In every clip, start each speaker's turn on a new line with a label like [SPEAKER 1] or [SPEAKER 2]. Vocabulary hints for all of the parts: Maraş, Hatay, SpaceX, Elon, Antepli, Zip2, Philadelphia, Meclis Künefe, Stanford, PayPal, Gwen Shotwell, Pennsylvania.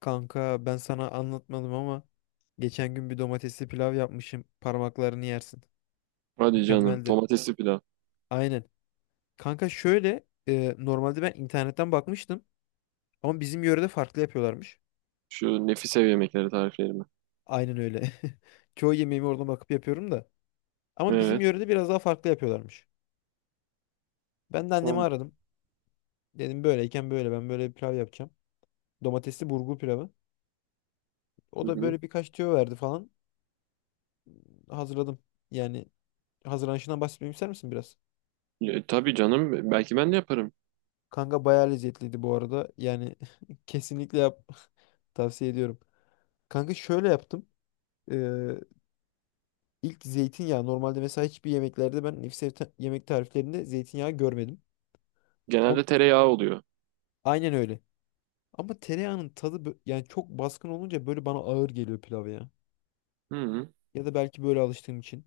[SPEAKER 1] Kanka ben sana anlatmadım ama geçen gün bir domatesli pilav yapmışım. Parmaklarını yersin.
[SPEAKER 2] Hadi canım.
[SPEAKER 1] Mükemmeldi.
[SPEAKER 2] Domatesli pilav.
[SPEAKER 1] Aynen. Kanka şöyle normalde ben internetten bakmıştım ama bizim yörede farklı yapıyorlarmış.
[SPEAKER 2] Şu nefis ev yemekleri tariflerimi.
[SPEAKER 1] Aynen öyle. Çoğu yemeğimi oradan bakıp yapıyorum da. Ama bizim
[SPEAKER 2] Evet.
[SPEAKER 1] yörede biraz daha farklı yapıyorlarmış. Ben de annemi
[SPEAKER 2] Tamam.
[SPEAKER 1] aradım. Dedim böyleyken böyle ben böyle bir pilav yapacağım. Domatesli burgu pilavı. O
[SPEAKER 2] Hı
[SPEAKER 1] da
[SPEAKER 2] hı.
[SPEAKER 1] böyle birkaç tüyo verdi falan. Hazırladım. Yani hazırlanışından bahsetmemi ister misin biraz?
[SPEAKER 2] Tabii canım. Belki ben de yaparım.
[SPEAKER 1] Kanka bayağı lezzetliydi bu arada. Yani kesinlikle yap, tavsiye ediyorum. Kanka şöyle yaptım. Ee, ilk zeytinyağı, normalde mesela hiçbir yemeklerde ben nefis yemek tariflerinde zeytinyağı görmedim. Ama
[SPEAKER 2] Genelde tereyağı oluyor.
[SPEAKER 1] aynen öyle. Ama tereyağının tadı yani çok baskın olunca böyle bana ağır geliyor pilav ya.
[SPEAKER 2] Hı hı.
[SPEAKER 1] Ya da belki böyle alıştığım için.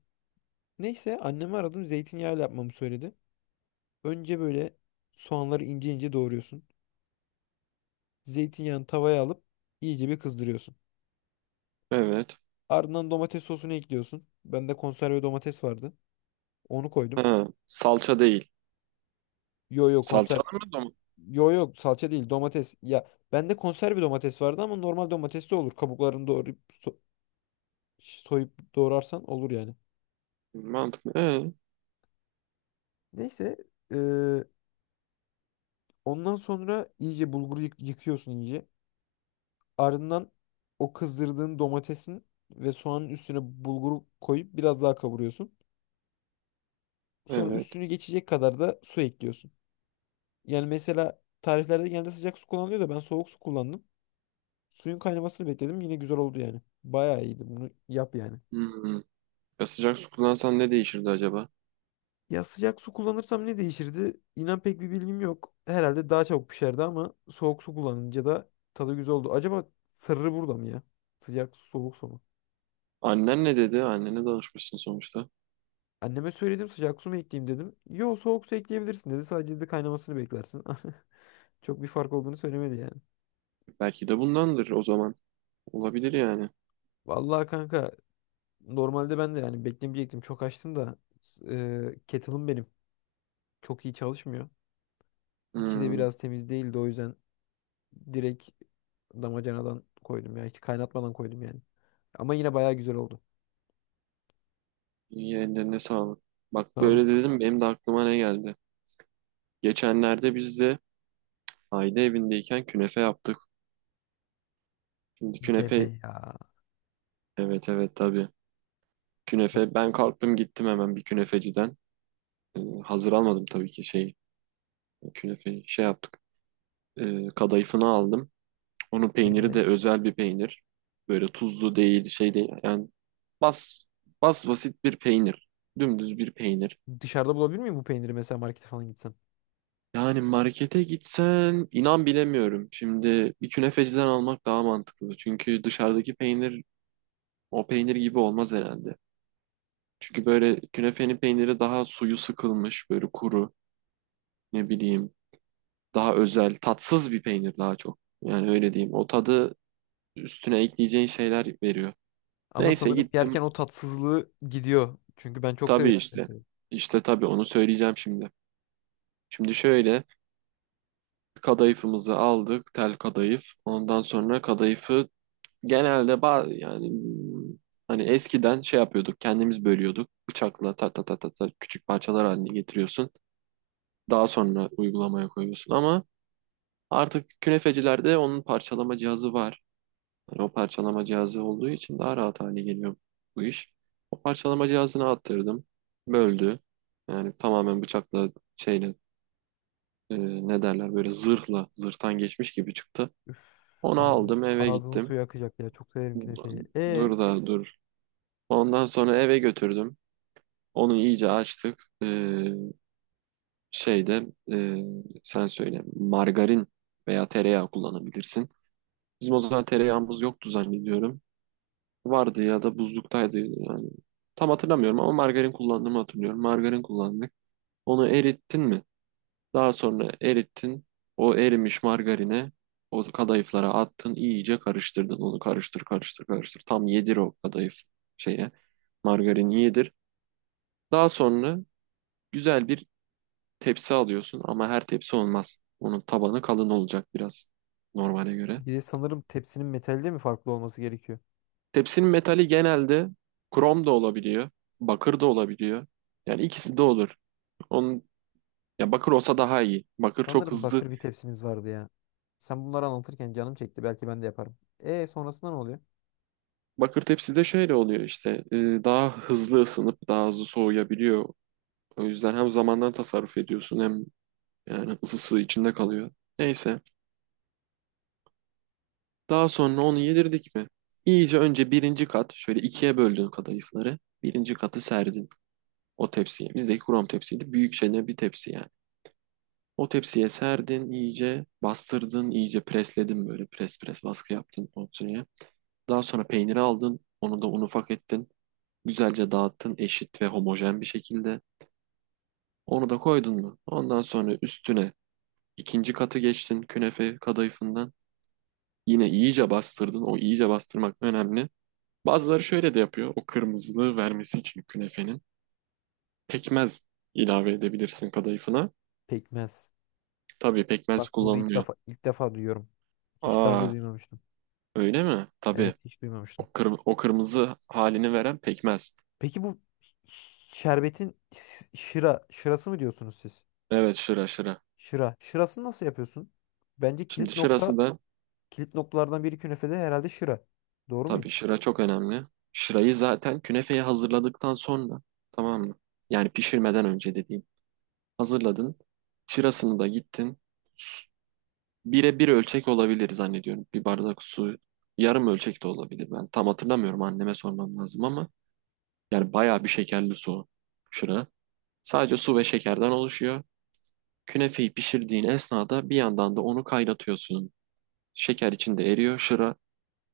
[SPEAKER 1] Neyse annemi aradım, zeytinyağıyla yapmamı söyledi. Önce böyle soğanları ince ince doğruyorsun. Zeytinyağını tavaya alıp iyice bir kızdırıyorsun.
[SPEAKER 2] Evet.
[SPEAKER 1] Ardından domates sosunu ekliyorsun. Bende konserve domates vardı. Onu koydum.
[SPEAKER 2] Ha, salça değil.
[SPEAKER 1] Yo yo konser.
[SPEAKER 2] Salçalı mı domates?
[SPEAKER 1] Yo yo, salça değil, domates. Ya bende konserve domates vardı ama normal domates de olur. Kabuklarını doğrayıp so- soyup doğrarsan olur yani.
[SPEAKER 2] Mantıklı.
[SPEAKER 1] Neyse, eee, ondan sonra iyice bulguru yıkıyorsun iyice. Ardından o kızdırdığın domatesin ve soğanın üstüne bulguru koyup biraz daha kavuruyorsun. Sonra
[SPEAKER 2] Evet.
[SPEAKER 1] üstünü geçecek kadar da su ekliyorsun. Yani mesela tariflerde genelde sıcak su kullanılıyor da ben soğuk su kullandım. Suyun kaynamasını bekledim. Yine güzel oldu yani. Bayağı iyiydi. Bunu yap yani.
[SPEAKER 2] Hı hı. Ya sıcak su kullansan ne değişirdi acaba?
[SPEAKER 1] Ya sıcak su kullanırsam ne değişirdi? İnan pek bir bilgim yok. Herhalde daha çabuk pişerdi ama soğuk su kullanınca da tadı güzel oldu. Acaba sırrı burada mı ya? Sıcak su, soğuk su mu?
[SPEAKER 2] Annen ne dedi? Annene danışmışsın sonuçta.
[SPEAKER 1] Anneme söyledim, sıcak su mu ekleyeyim dedim. Yo, soğuk su ekleyebilirsin dedi. Sadece dedi kaynamasını beklersin. Çok bir fark olduğunu söylemedi yani.
[SPEAKER 2] Belki de bundandır o zaman. Olabilir yani.
[SPEAKER 1] Vallahi kanka, normalde ben de yani beklemeyecektim. Çok açtım da kettle'ım benim. Çok iyi çalışmıyor. İçi de
[SPEAKER 2] Hmm.
[SPEAKER 1] biraz temiz değildi, o yüzden direkt damacanadan koydum ya. Hiç kaynatmadan koydum yani. Ama yine bayağı güzel oldu.
[SPEAKER 2] İyi ellerine sağlık. Bak
[SPEAKER 1] Sağ
[SPEAKER 2] böyle
[SPEAKER 1] olasın.
[SPEAKER 2] dedim, benim de aklıma ne geldi. Geçenlerde biz de aile evindeyken künefe yaptık. Şimdi
[SPEAKER 1] Deme
[SPEAKER 2] künefe,
[SPEAKER 1] ya.
[SPEAKER 2] evet evet tabii.
[SPEAKER 1] Çok
[SPEAKER 2] Künefe, ben kalktım gittim hemen bir künefeciden. Hazır almadım tabii ki, şey, künefeyi şey yaptık. Kadayıfını aldım. Onun peyniri
[SPEAKER 1] deme.
[SPEAKER 2] de özel bir peynir. Böyle tuzlu değil, şey değil. Yani bas basit bir peynir. Dümdüz bir peynir.
[SPEAKER 1] Dışarıda bulabilir miyim bu peyniri, mesela markete falan gitsem?
[SPEAKER 2] Yani markete gitsen inan bilemiyorum. Şimdi bir künefeciden almak daha mantıklı. Çünkü dışarıdaki peynir, o peynir gibi olmaz herhalde. Çünkü böyle künefenin peyniri daha suyu sıkılmış, böyle kuru, ne bileyim, daha özel, tatsız bir peynir daha çok. Yani öyle diyeyim. O tadı üstüne ekleyeceğin şeyler veriyor.
[SPEAKER 1] Ama
[SPEAKER 2] Neyse
[SPEAKER 1] sanırım
[SPEAKER 2] gittim.
[SPEAKER 1] yerken o tatsızlığı gidiyor. Çünkü ben çok
[SPEAKER 2] Tabii
[SPEAKER 1] severim
[SPEAKER 2] işte.
[SPEAKER 1] künefeyi.
[SPEAKER 2] İşte tabii onu söyleyeceğim şimdi. Şimdi şöyle, kadayıfımızı aldık, tel kadayıf. Ondan sonra kadayıfı genelde yani, hani eskiden şey yapıyorduk, kendimiz bölüyorduk. Bıçakla ta ta ta ta ta küçük parçalar haline getiriyorsun. Daha sonra uygulamaya koyuyorsun ama artık künefecilerde onun parçalama cihazı var. Hani o parçalama cihazı olduğu için daha rahat hale geliyor bu iş. O parçalama cihazını attırdım. Böldü. Yani tamamen bıçakla, şeyle, e, ne derler, böyle zırhla, zırhtan geçmiş gibi çıktı.
[SPEAKER 1] Şu
[SPEAKER 2] Onu
[SPEAKER 1] ağzımın,
[SPEAKER 2] aldım, eve
[SPEAKER 1] ağzımın
[SPEAKER 2] gittim.
[SPEAKER 1] suyu akacak ya. Çok severim künefeyi. E
[SPEAKER 2] Dur da dur. Ondan sonra eve götürdüm. Onu iyice açtık. Şeyde, sen söyle, margarin veya tereyağı kullanabilirsin. Bizim o zaman tereyağımız yoktu zannediyorum. Vardı ya da buzluktaydı yani. Tam hatırlamıyorum ama margarin kullandığımı hatırlıyorum. Margarin kullandık. Onu erittin mi? Daha sonra erittin. O erimiş margarini o kadayıflara attın. İyice karıştırdın. Onu karıştır karıştır karıştır. Tam yedir o kadayıf şeye. Margarini yedir. Daha sonra güzel bir tepsi alıyorsun ama her tepsi olmaz. Onun tabanı kalın olacak biraz normale göre.
[SPEAKER 1] bir de sanırım tepsinin metalde mi farklı olması gerekiyor?
[SPEAKER 2] Tepsinin metali genelde krom da olabiliyor, bakır da olabiliyor. Yani ikisi de olur. Onun, ya bakır olsa daha iyi. Bakır çok
[SPEAKER 1] Sanırım
[SPEAKER 2] hızlı.
[SPEAKER 1] bakır bir tepsimiz vardı ya. Sen bunları anlatırken canım çekti. Belki ben de yaparım. E sonrasında ne oluyor?
[SPEAKER 2] Bakır tepside şöyle oluyor işte, daha hızlı ısınıp daha hızlı soğuyabiliyor. O yüzden hem zamandan tasarruf ediyorsun hem yani ısısı içinde kalıyor. Neyse. Daha sonra onu yedirdik mi? İyice önce birinci kat, şöyle ikiye böldün kadayıfları. Birinci katı serdin o tepsiye. Bizdeki krom tepsiydi. Büyük çene bir tepsi yani. O tepsiye serdin, iyice bastırdın, iyice presledin, böyle pres pres baskı yaptın o tepsiye. Daha sonra peyniri aldın. Onu da un ufak ettin. Güzelce dağıttın, eşit ve homojen bir şekilde. Onu da koydun mu? Ondan sonra üstüne ikinci katı geçtin künefe kadayıfından. Yine iyice bastırdın. O iyice bastırmak önemli. Bazıları şöyle de yapıyor. O kırmızılığı vermesi için künefenin, pekmez ilave edebilirsin kadayıfına.
[SPEAKER 1] Pekmez.
[SPEAKER 2] Tabii
[SPEAKER 1] Bak
[SPEAKER 2] pekmez
[SPEAKER 1] bunu ilk
[SPEAKER 2] kullanılıyor.
[SPEAKER 1] defa ilk defa duyuyorum. Hiç daha önce
[SPEAKER 2] Aa,
[SPEAKER 1] duymamıştım.
[SPEAKER 2] öyle mi? Tabii.
[SPEAKER 1] Evet, hiç duymamıştım.
[SPEAKER 2] O, kırmızı halini veren pekmez.
[SPEAKER 1] Peki bu şerbetin şıra şırası mı diyorsunuz siz?
[SPEAKER 2] Evet, şıra şıra.
[SPEAKER 1] Şıra. Şırasını nasıl yapıyorsun? Bence
[SPEAKER 2] Şimdi
[SPEAKER 1] kilit nokta,
[SPEAKER 2] şırası da...
[SPEAKER 1] kilit noktalardan biri künefede herhalde şıra. Doğru muyum?
[SPEAKER 2] Tabii şıra çok önemli. Şırayı zaten künefeyi hazırladıktan sonra, tamam mı? Yani pişirmeden önce dediğim. Hazırladın. Şırasını da gittin. Bire bir ölçek olabilir zannediyorum. Bir bardak su, yarım ölçek de olabilir. Ben tam hatırlamıyorum, anneme sormam lazım ama yani bayağı bir şekerli su o şıra. Sadece su ve şekerden oluşuyor. Künefeyi pişirdiğin esnada bir yandan da onu kaynatıyorsun. Şeker içinde eriyor. Şıra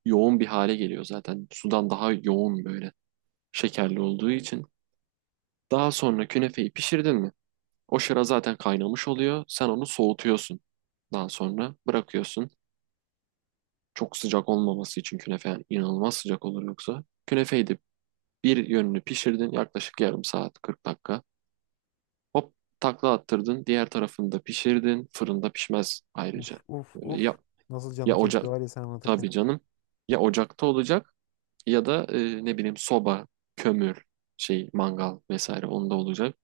[SPEAKER 2] yoğun bir hale geliyor zaten. Sudan daha yoğun, böyle şekerli olduğu için. Daha sonra künefeyi pişirdin mi? O şıra zaten kaynamış oluyor. Sen onu soğutuyorsun. Daha sonra bırakıyorsun. Çok sıcak olmaması için künefe, yani inanılmaz sıcak olur yoksa. Künefeyi de bir yönünü pişirdin, yaklaşık yarım saat, 40 dakika. Hop, takla attırdın. Diğer tarafını da pişirdin. Fırında pişmez ayrıca.
[SPEAKER 1] Uf uf
[SPEAKER 2] Ee,
[SPEAKER 1] uf.
[SPEAKER 2] Ya,
[SPEAKER 1] Nasıl canım
[SPEAKER 2] ya
[SPEAKER 1] çekti
[SPEAKER 2] ocak,
[SPEAKER 1] var ya sen anlatırken.
[SPEAKER 2] tabii canım. Ya ocakta olacak ya da, ne bileyim, soba, kömür, şey mangal vesaire, onda olacak.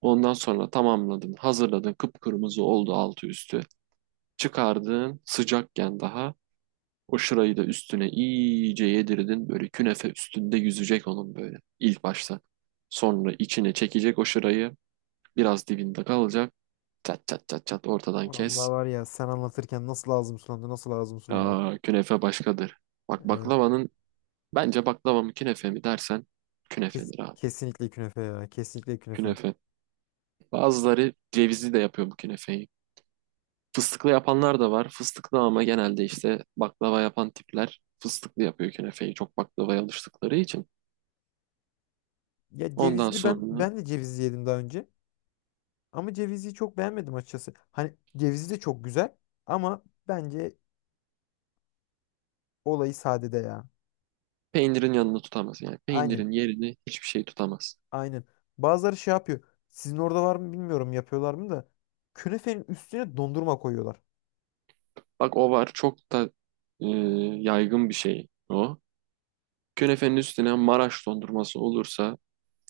[SPEAKER 2] Ondan sonra tamamladın, hazırladın, kıpkırmızı oldu altı üstü. Çıkardın sıcakken daha. O şırayı da üstüne iyice yedirdin. Böyle künefe üstünde yüzecek onun, böyle ilk başta. Sonra içine çekecek o şırayı. Biraz dibinde kalacak. Çat çat çat çat ortadan
[SPEAKER 1] Vallahi
[SPEAKER 2] kes.
[SPEAKER 1] var ya sen anlatırken nasıl ağzım sulandı, nasıl ağzım sulandı.
[SPEAKER 2] Aa, künefe başkadır. Bak,
[SPEAKER 1] Evet.
[SPEAKER 2] baklavanın, bence baklava mı künefe mi dersen, künefedir abi.
[SPEAKER 1] Kesinlikle künefe ya. Kesinlikle künefe.
[SPEAKER 2] Künefe. Bazıları cevizli de yapıyor bu künefeyi. Fıstıklı yapanlar da var. Fıstıklı ama genelde işte baklava yapan tipler fıstıklı yapıyor künefeyi. Çok baklavaya alıştıkları için.
[SPEAKER 1] Ya
[SPEAKER 2] Ondan
[SPEAKER 1] cevizli,
[SPEAKER 2] sonra
[SPEAKER 1] ben de cevizli yedim daha önce. Ama cevizi çok beğenmedim açıkçası. Hani cevizli de çok güzel ama bence olayı sadede ya.
[SPEAKER 2] peynirin yanını tutamaz. Yani
[SPEAKER 1] Aynen.
[SPEAKER 2] peynirin yerini hiçbir şey tutamaz.
[SPEAKER 1] Aynen. Bazıları şey yapıyor. Sizin orada var mı bilmiyorum, yapıyorlar mı da künefenin üstüne dondurma koyuyorlar.
[SPEAKER 2] Bak o var. Çok da, e, yaygın bir şey o. Künefenin üstüne Maraş dondurması olursa,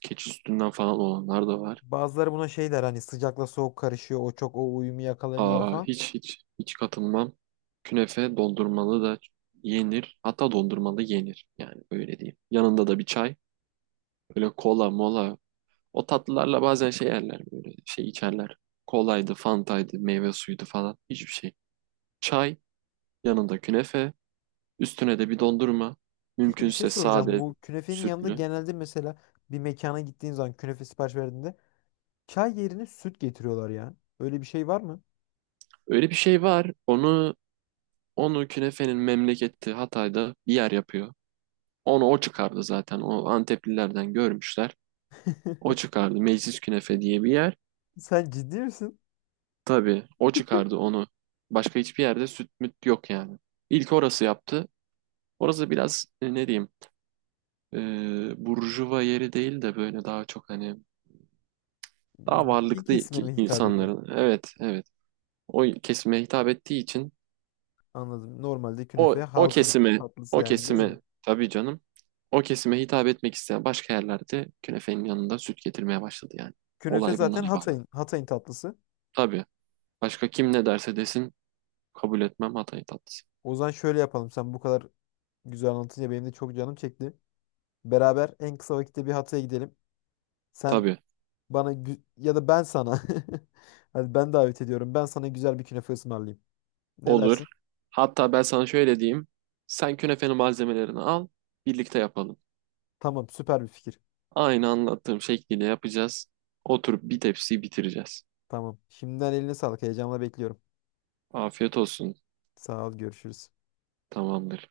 [SPEAKER 2] keçi sütünden falan olanlar da var.
[SPEAKER 1] Bazıları buna şey der, hani sıcakla soğuk karışıyor. O çok o uyumu yakalamıyorlar
[SPEAKER 2] Aa,
[SPEAKER 1] falan.
[SPEAKER 2] hiç hiç hiç katılmam. Künefe dondurmalı da yenir. Hatta dondurmalı yenir. Yani öyle diyeyim. Yanında da bir çay. Böyle kola mola, o tatlılarla bazen şey yerler, böyle şey içerler. Kolaydı, fantaydı, meyve suyuydu falan, hiçbir şey. Çay, yanında künefe, üstüne de bir dondurma.
[SPEAKER 1] Peki bir şey
[SPEAKER 2] Mümkünse
[SPEAKER 1] soracağım.
[SPEAKER 2] sade,
[SPEAKER 1] Bu künefenin yanında
[SPEAKER 2] sütlü.
[SPEAKER 1] genelde mesela bir mekana gittiğin zaman künefe sipariş verdiğinde çay yerine süt getiriyorlar ya. Öyle bir şey var mı?
[SPEAKER 2] Öyle bir şey var. Onu künefenin memleketi Hatay'da bir yer yapıyor. Onu o çıkardı zaten. O Anteplilerden görmüşler. O çıkardı. Meclis Künefe diye bir yer.
[SPEAKER 1] Sen ciddi misin?
[SPEAKER 2] Tabii o çıkardı onu. Başka hiçbir yerde süt müt yok yani. İlk orası yaptı. Orası biraz, ne diyeyim, burjuva yeri değil de böyle daha çok hani daha
[SPEAKER 1] Zengin
[SPEAKER 2] varlıklı
[SPEAKER 1] kesime mi hitap ediyor?
[SPEAKER 2] insanların, evet evet, o kesime hitap ettiği için
[SPEAKER 1] Anladım. Normalde künefe
[SPEAKER 2] o o
[SPEAKER 1] halkın
[SPEAKER 2] kesime
[SPEAKER 1] tatlısı
[SPEAKER 2] o
[SPEAKER 1] yani değil mi?
[SPEAKER 2] kesime tabii canım, o kesime hitap etmek isteyen başka yerlerde künefenin yanında süt getirmeye başladı yani.
[SPEAKER 1] Künefe
[SPEAKER 2] Olay bundan
[SPEAKER 1] zaten
[SPEAKER 2] ibaret.
[SPEAKER 1] Hatay'ın, Hatay'ın tatlısı.
[SPEAKER 2] Tabii. Başka kim ne derse desin kabul etmem, Hatay tatlısı.
[SPEAKER 1] O zaman şöyle yapalım. Sen bu kadar güzel anlatınca benim de çok canım çekti. Beraber en kısa vakitte bir Hatay'a gidelim. Sen
[SPEAKER 2] Tabii.
[SPEAKER 1] bana ya da ben sana. Hadi ben davet ediyorum. Ben sana güzel bir künefe ısmarlayayım. Ne dersin?
[SPEAKER 2] Olur. Hatta ben sana şöyle diyeyim. Sen künefenin malzemelerini al, birlikte yapalım.
[SPEAKER 1] Tamam, süper bir fikir.
[SPEAKER 2] Aynı anlattığım şekliyle yapacağız. Oturup bir tepsiyi bitireceğiz.
[SPEAKER 1] Tamam. Şimdiden eline sağlık. Heyecanla bekliyorum.
[SPEAKER 2] Afiyet olsun.
[SPEAKER 1] Sağ ol, görüşürüz.
[SPEAKER 2] Tamamdır.